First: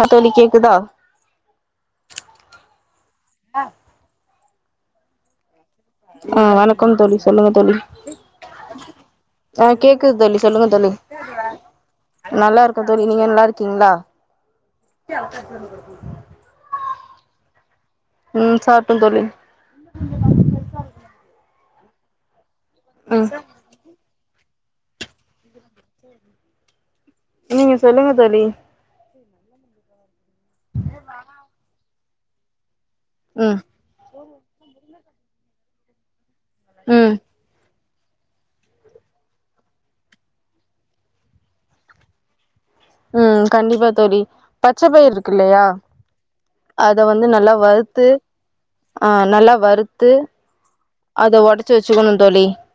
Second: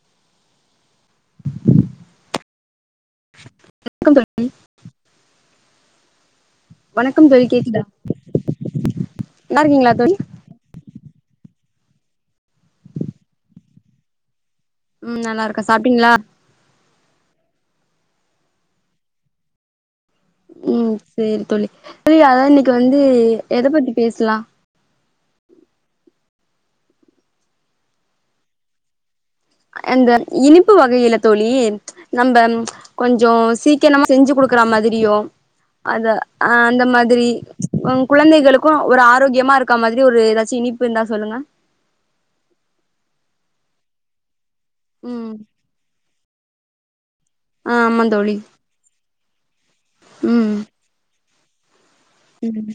ஆ தோழி கேக்குதா வணக்கம் தோழி ஆ வணக்கம் தோழி சொல்லுங்க தோழி நல்லா ஆ இருக்கீங்களா கேக்குது தோழி சொல்லுங்க தோழி நல்லா இருக்கோ தோழி நீங்க நல்லா இருக்கீங்களா ம் நல்லா இருக்கே சாப்பிட்டீங்களா ம் சாப்ட்டேந் தோழி ம் சேரி தோழி ச அதா இன்னைக்கு வந்து ம் எத பத்தி பேசலா சரி நீங்க சொல்லுங்க தோழி அந்த இனிப்பு வகையில தோழி நம்ப கொஞ்சோ ம் சி க்க நம்ம செஞ்சு குடுக்குற மாதிரியோ அந்த அந்த ம் மாதிரி உ குழந்தைகளுக்கு ஒரு ஆரோக்கியமா இருக்க மாதிரி ஒரு ஏதாச்சு இனிப்பு இருந்தா சொல்லுங்க உம் கண்டிப்பா தோழி பச்ச பயிர் ம் இருக்கு இல்லையா அத வந்து நல்லா ஆ ஆமா வறுத்து தோழி ஆ நல்லா வறுத்து ம் அத ஒடச்சு வச்சுக்கணு தோழி ம்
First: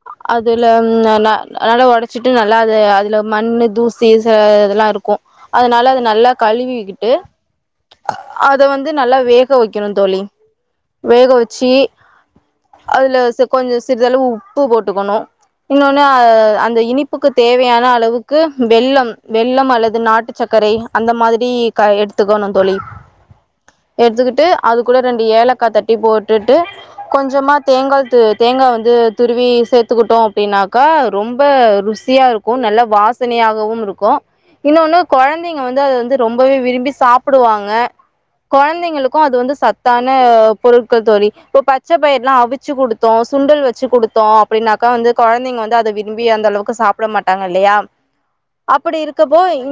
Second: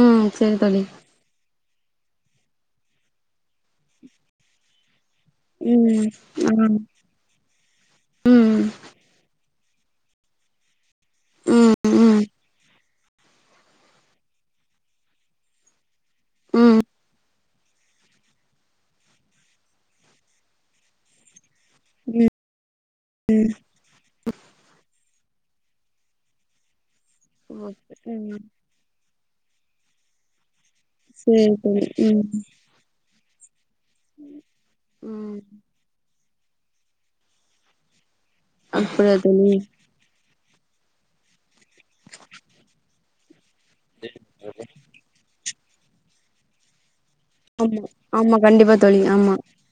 ம் சேரி அதுல தோழி அதனால ஒடச்சிட்டு நல்லா அது அதுல மண்ணு தூசி சில இதலா இருக்கு அதனால அத ம் நல்லா ஆ கழுவிக்கிட்டு அத ம் வந்து வந்து நல்லா வேக வைக்கணு தோழி வேக வச்சி ம் ம் ம் அதுல ச கொஞ்சோ சிறிதளவு உப்பு போட்டுக்கணு இன்னொன்னு அ அந்த ம் இனிப்புக்கு தேவையான அளவுக்கு வெல்லம் வெல்லம் அல்லது நாட்டு சக்கரை அந்த மாதிரி க எடுத்துக்கணு தோழி எடுத்துக்கிட்டு அது கூட ரெண்டு ஏலக்கா தட்டி போட்டுட்டு கொஞ்சமா தேங்கா து தேங்கா வந்து துருவி சேத்துக்கிட்டோ அப்டினாக்கா ரொம்ப சேரி தோழி ம் ருசியா இருக்கு நல்ல வாசனையாகவு இருக்கு இன்னொன்னு ம் கொழந்தைங்க வந்து அத வந்து ரொம்பவே விரும்பி சாப்டுவாங்க அப்படியா கொழந்தைங்களுக்கு அது தோழி வந்து சத்தான பொருட்கள் தோழி இப்ப பச்ச பயிர்லா அவி ச்சு குடுத்தோ சுண்டல் வச்சு குடுத்தோ அப்டின்னாக்கா வந்து கொழந்தைங்க வந்து அத விரும்பி அந்தளவுக்கு சாப் சாப்ட மாட்டாங்க இல்லையா ஆமா ஆமா கண்டிப்பா அப்படி தோழி ஆமா இருக்கப்போ இங்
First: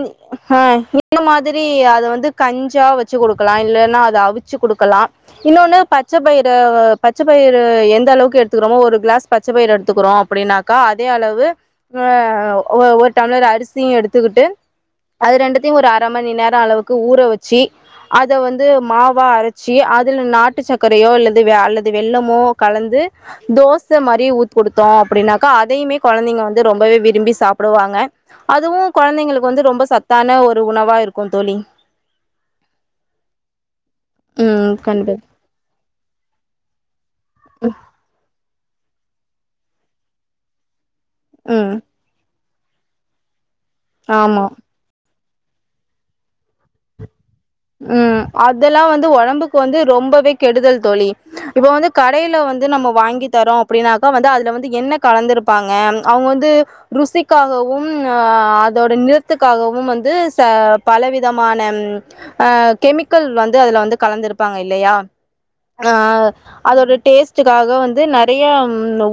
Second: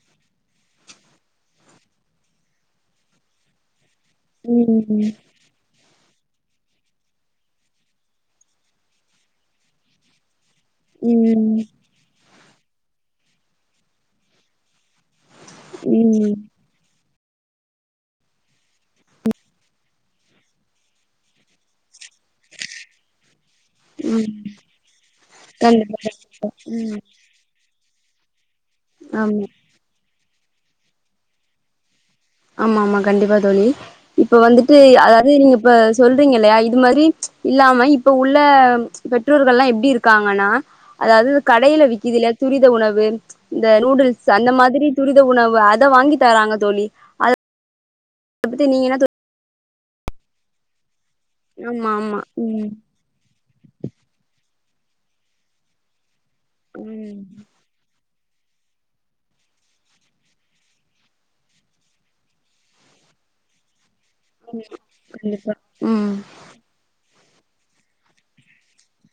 ஹ இந்த மாதிரி அத வந்து கஞ்சா வச்சு குடுக்கலா இல்லன்னா அத அவிச்சு ம் குடுக்கலா ம் இன்னொன்னு பச்ச பயிர பச்ச பயிறு எந்த அளவுக்கு எடுத்துக்றோமோ ஒரு கிளாஸ் பச்ச பயிர் எடுத்துக்குறோ அப்டின்னாக்கா அதே அளவு ம் ம் ஒ ஒரு டம்ளர் அரிசியு எடுத்துக்கிட்டு அது ரெண்டுத்யு ஒரு அர ம் மணிநேரோ அளவுக்கு ஊற வச் ச்சி அத வந்து மாவா அரச்சி அதுல நாட்டு சக்கரையோ அல்லது அல்லது இது வெல்லமோ கலந்து தோஸ் ச மாரி ஊத்து குடுத்தோ அப்டினாக்கா கண்டிப்பா அதையுமே கொழந்தைங்க கண்டிப்பா வந்து ம் ரொம்பவே விரும்பி சாப்டுவாங்க அதுவு ஆமா கொழந்தைங்களுக்கு வந்து ரொம்ப சத்தான ஒரு உணவா இருக்கு தோழி ஆமா ஆமா கண்டிப்பா தோழி இப்ப ம் வந்துட்டு கண்டிப்பா அதாவது நீங்க இப்ப சொல்றீங்க இல்லையா இது மாதிரி இல்லாம இப்ப உள்ள பெற்றோர்கள்லா எப்டி இருக்காங்கன்னா அதாவது ம் கடையில விக்குதல துரித உணவு இந்த நூடுல்ஸ் ஆமா அந்த மாதிரி துரித உணவு அத வாங்கி தராங்க தோழி அத ம் பத்தி அதெல்லா நீங்க என்ன வந்து தோ ஒடம்புக்கு வந்து ரொம்பவே கெடுதல் தோழி இப்ப வந்து ஆமா ஆமா கடையில வந்து ம் நம்ம வாங்கி தரோ அப்டின்னாக்கா வந்து அதுல வந்து என்ன கலந்திருப்பாங்க அவங்க வந்து ம் ருசிக்காகவு வும் அதோட நிறத்துக்காகவும் வந்து ச பல விதமான அ கெமிக்கல் வந்து அதுல வந்து கலந்திருப்பாங்க ஆமா இல்லையா கண்டிப்பா அ ம் அதோட டேஸ்ட் க்காக வந்து நெறய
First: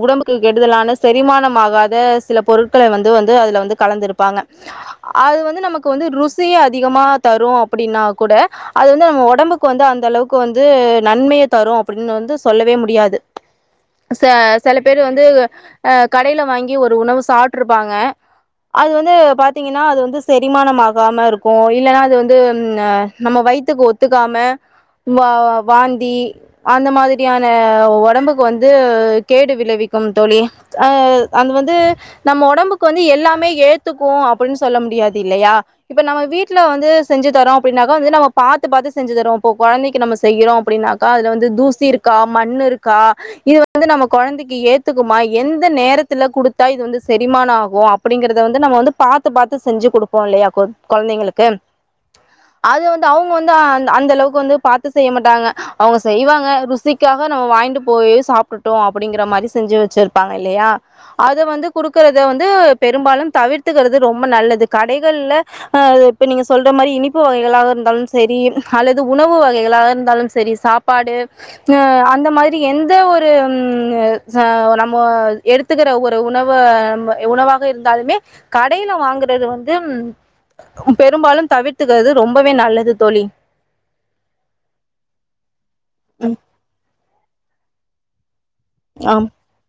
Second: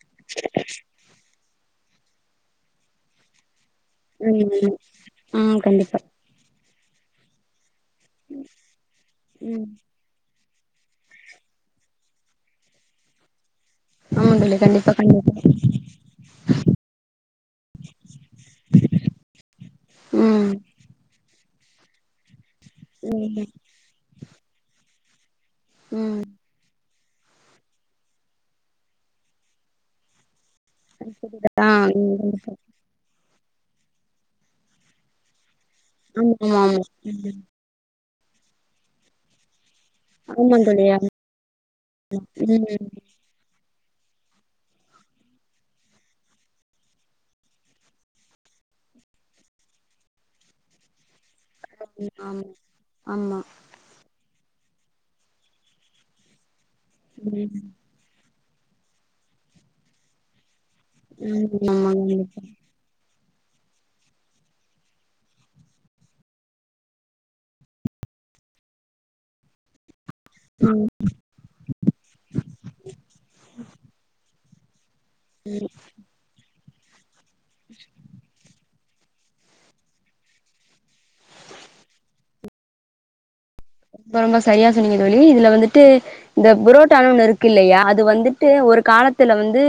உடம்புக்கு கெடுதலான செரிமானமாகாத சில பொருட் கள வந்து வந்து அதுல வந்து கலந்துருப்பாங்க ம் அது ம் வந்து நமக்கு கண்டிப்பா வந்து ருசி அதிகமா தரு அப்டின்னா கூட அது வந்து நம்ம ஒடம்புக்கு வந்து அந்த அளவுக் க்கு வந்து நன்மைய தரு அப்டினு வந்து சொல்லவே முடியாது ச ஆமா தோழி செல கண்டிப்பா பேரு வந்து கண்டிப்பா அ கடையில வாங்கி ஒரு உணவு சாப்ட்ருப்பாங்க அது வந்து பாத்தீங்கன்னா அது வந்து ம் செரிமானமாகாம இருக் க்கு இல்லன்னா அது வந்து நம்ம ம் வயித்துக்கு ஒத்துக்காம வா வாந்தி அந்த மாதிரியான ஒடம்புக்கு வந்து கேடு விளைவிக்கு தோழி அ அது ஆ வந்து ம் நம்ம கண்டிப்பா ஒடம்பு காகு வந்து எல்லாமே ஏத்துக்கு அப்டின்னு சொல்ல முடியாது இல்லையா இப்ப நம்ம ஆமா வீட்டுல ஆமா ஆமா வந்து செஞ்சு தரோ அப்டின்னாக்கா வந்து நம்ம பா்த்து பா்த்து செஞ்சு தரோ இப்போ குழந்தைக்கு நம்ம செய்யறோ ஆமா தோழி அப்டின்னாக்கா அதுல வந்து தூசி இருக்கா மண் ம் இருக்கா இது வந் வந்து நம்ம குழந்தைக்கு ஏத்துக்குமா எந்த நேரத்துல குடுத்தா இது வந்து செரிமானமாகு அப்படிங்கறத வந்து நம்ம வந்து பாத்து பாத்து செஞ்சு குடுப்போ இல்லையா ஒரு குழந்தைங்களுக்கு [inaudible] அது வந்து அவுங்க ஆமா வந்து அ அந்த அளவுக்கு வந்து பாத்து செய்ய மாட்டாங்க அவுங்க செய்வாங்க ருசி க்காக நம்ம ம் வாயின்ட்டு போய் சாப்ட்டுட்டோ அப்படிங்கற மாரி செஞ்சு வெச்சிருப்பாங்க இல்லயா அது வந்து ம் ஆமா குடுக்கறத வந்து பெரும்பாலும் தவிர்த்துக்கறது ரொம்ப நல்லது கடைகள்ல அ இப்ப நீங்க சொல்ற மாரி இனிப்பு வகை இல்லாத இருந்தாலும் செரி அல்லது உணவு வகைகளாக இருந்தாலும் செரி சாப்பாடு அ அந்த மாதிரி எந்த ஒரு ம் அ ச நம்போ எடுத்துக்கற ஒரு உணவ ப உணவாக இருந்தாலுமே க டையில வாங்கறது வந்து பெரும்பாலு தவிர்த்துக்கறது ரொம்பவே நல்லது தோழி ரொம்ப ரொம்ப சரியா சொன்னீங்க தோழி இதுல வந்துட்டு இந்த புரோட்டான்னு ஒண்ணு இரு க்கு இல்லயா அது வந்துட்டு ஒரு ஆம் காலத்துல வந்து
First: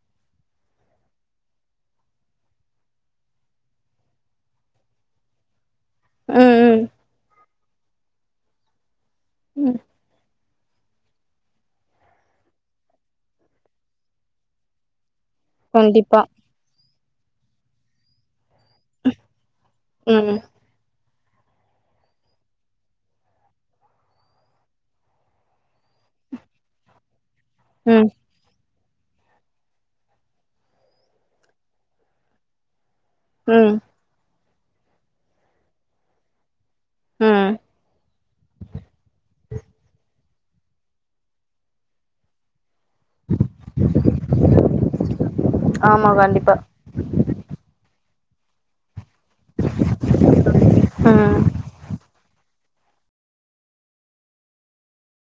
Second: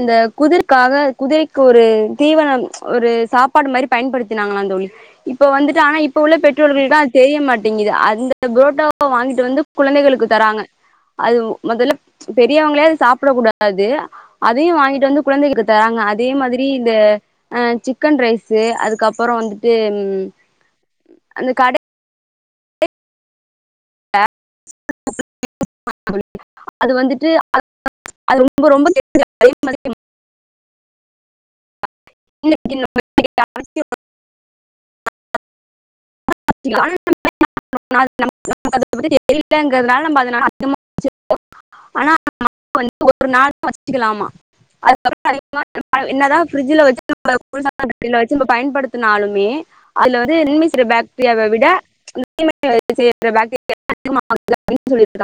இந்த குதிர்க்காக குதிரைக்கு ஒரு தீவனம் ஒரு சாப்பாடு மாரி பயன்படுத்தினாங்களா தோழி இப்ப வந்துட்டு ஆனா இப்ப உள்ள ம் ம் பெற்றோர்கள் தா தெரிய மாட்டிங்குது அந்த புரோட்டாவ வாங்கிட் டு வந்து ம் குழந்தைகளுக்கு தராங்க அது மொதல்ல பெரியவங்களே அத சாப்பட கூடாது அதயூ வாங்கிட்டு வந்து குழந்தைகளுக்கு தராங்க கண்டிப்பா அதே மாதிரி இந்த அ சிக்கன் ரைஸு அது க்கப்பறோ வந்துட்டு ம் அந்த கடை [inaudible] அது வந்துட்டு ம் அது ரொம்ப ரொம்ப [inaudible] ம் [inaudible] ம் தெரிலங்கறதுனால [inaudible] [inaudible] அனா [inaudible] ஒரு நாள் [unintelligible] வச்சுக்கலாமா அதுக்கப்பறோ [inaudible] ஆமா என்னதா கண்டிப்பா பிர்ஜ்ல [inaudible] [inaudible] பயன்படுத்தினாலுமே அதுல [inaudible] ம் [inaudible] விட [inaudible]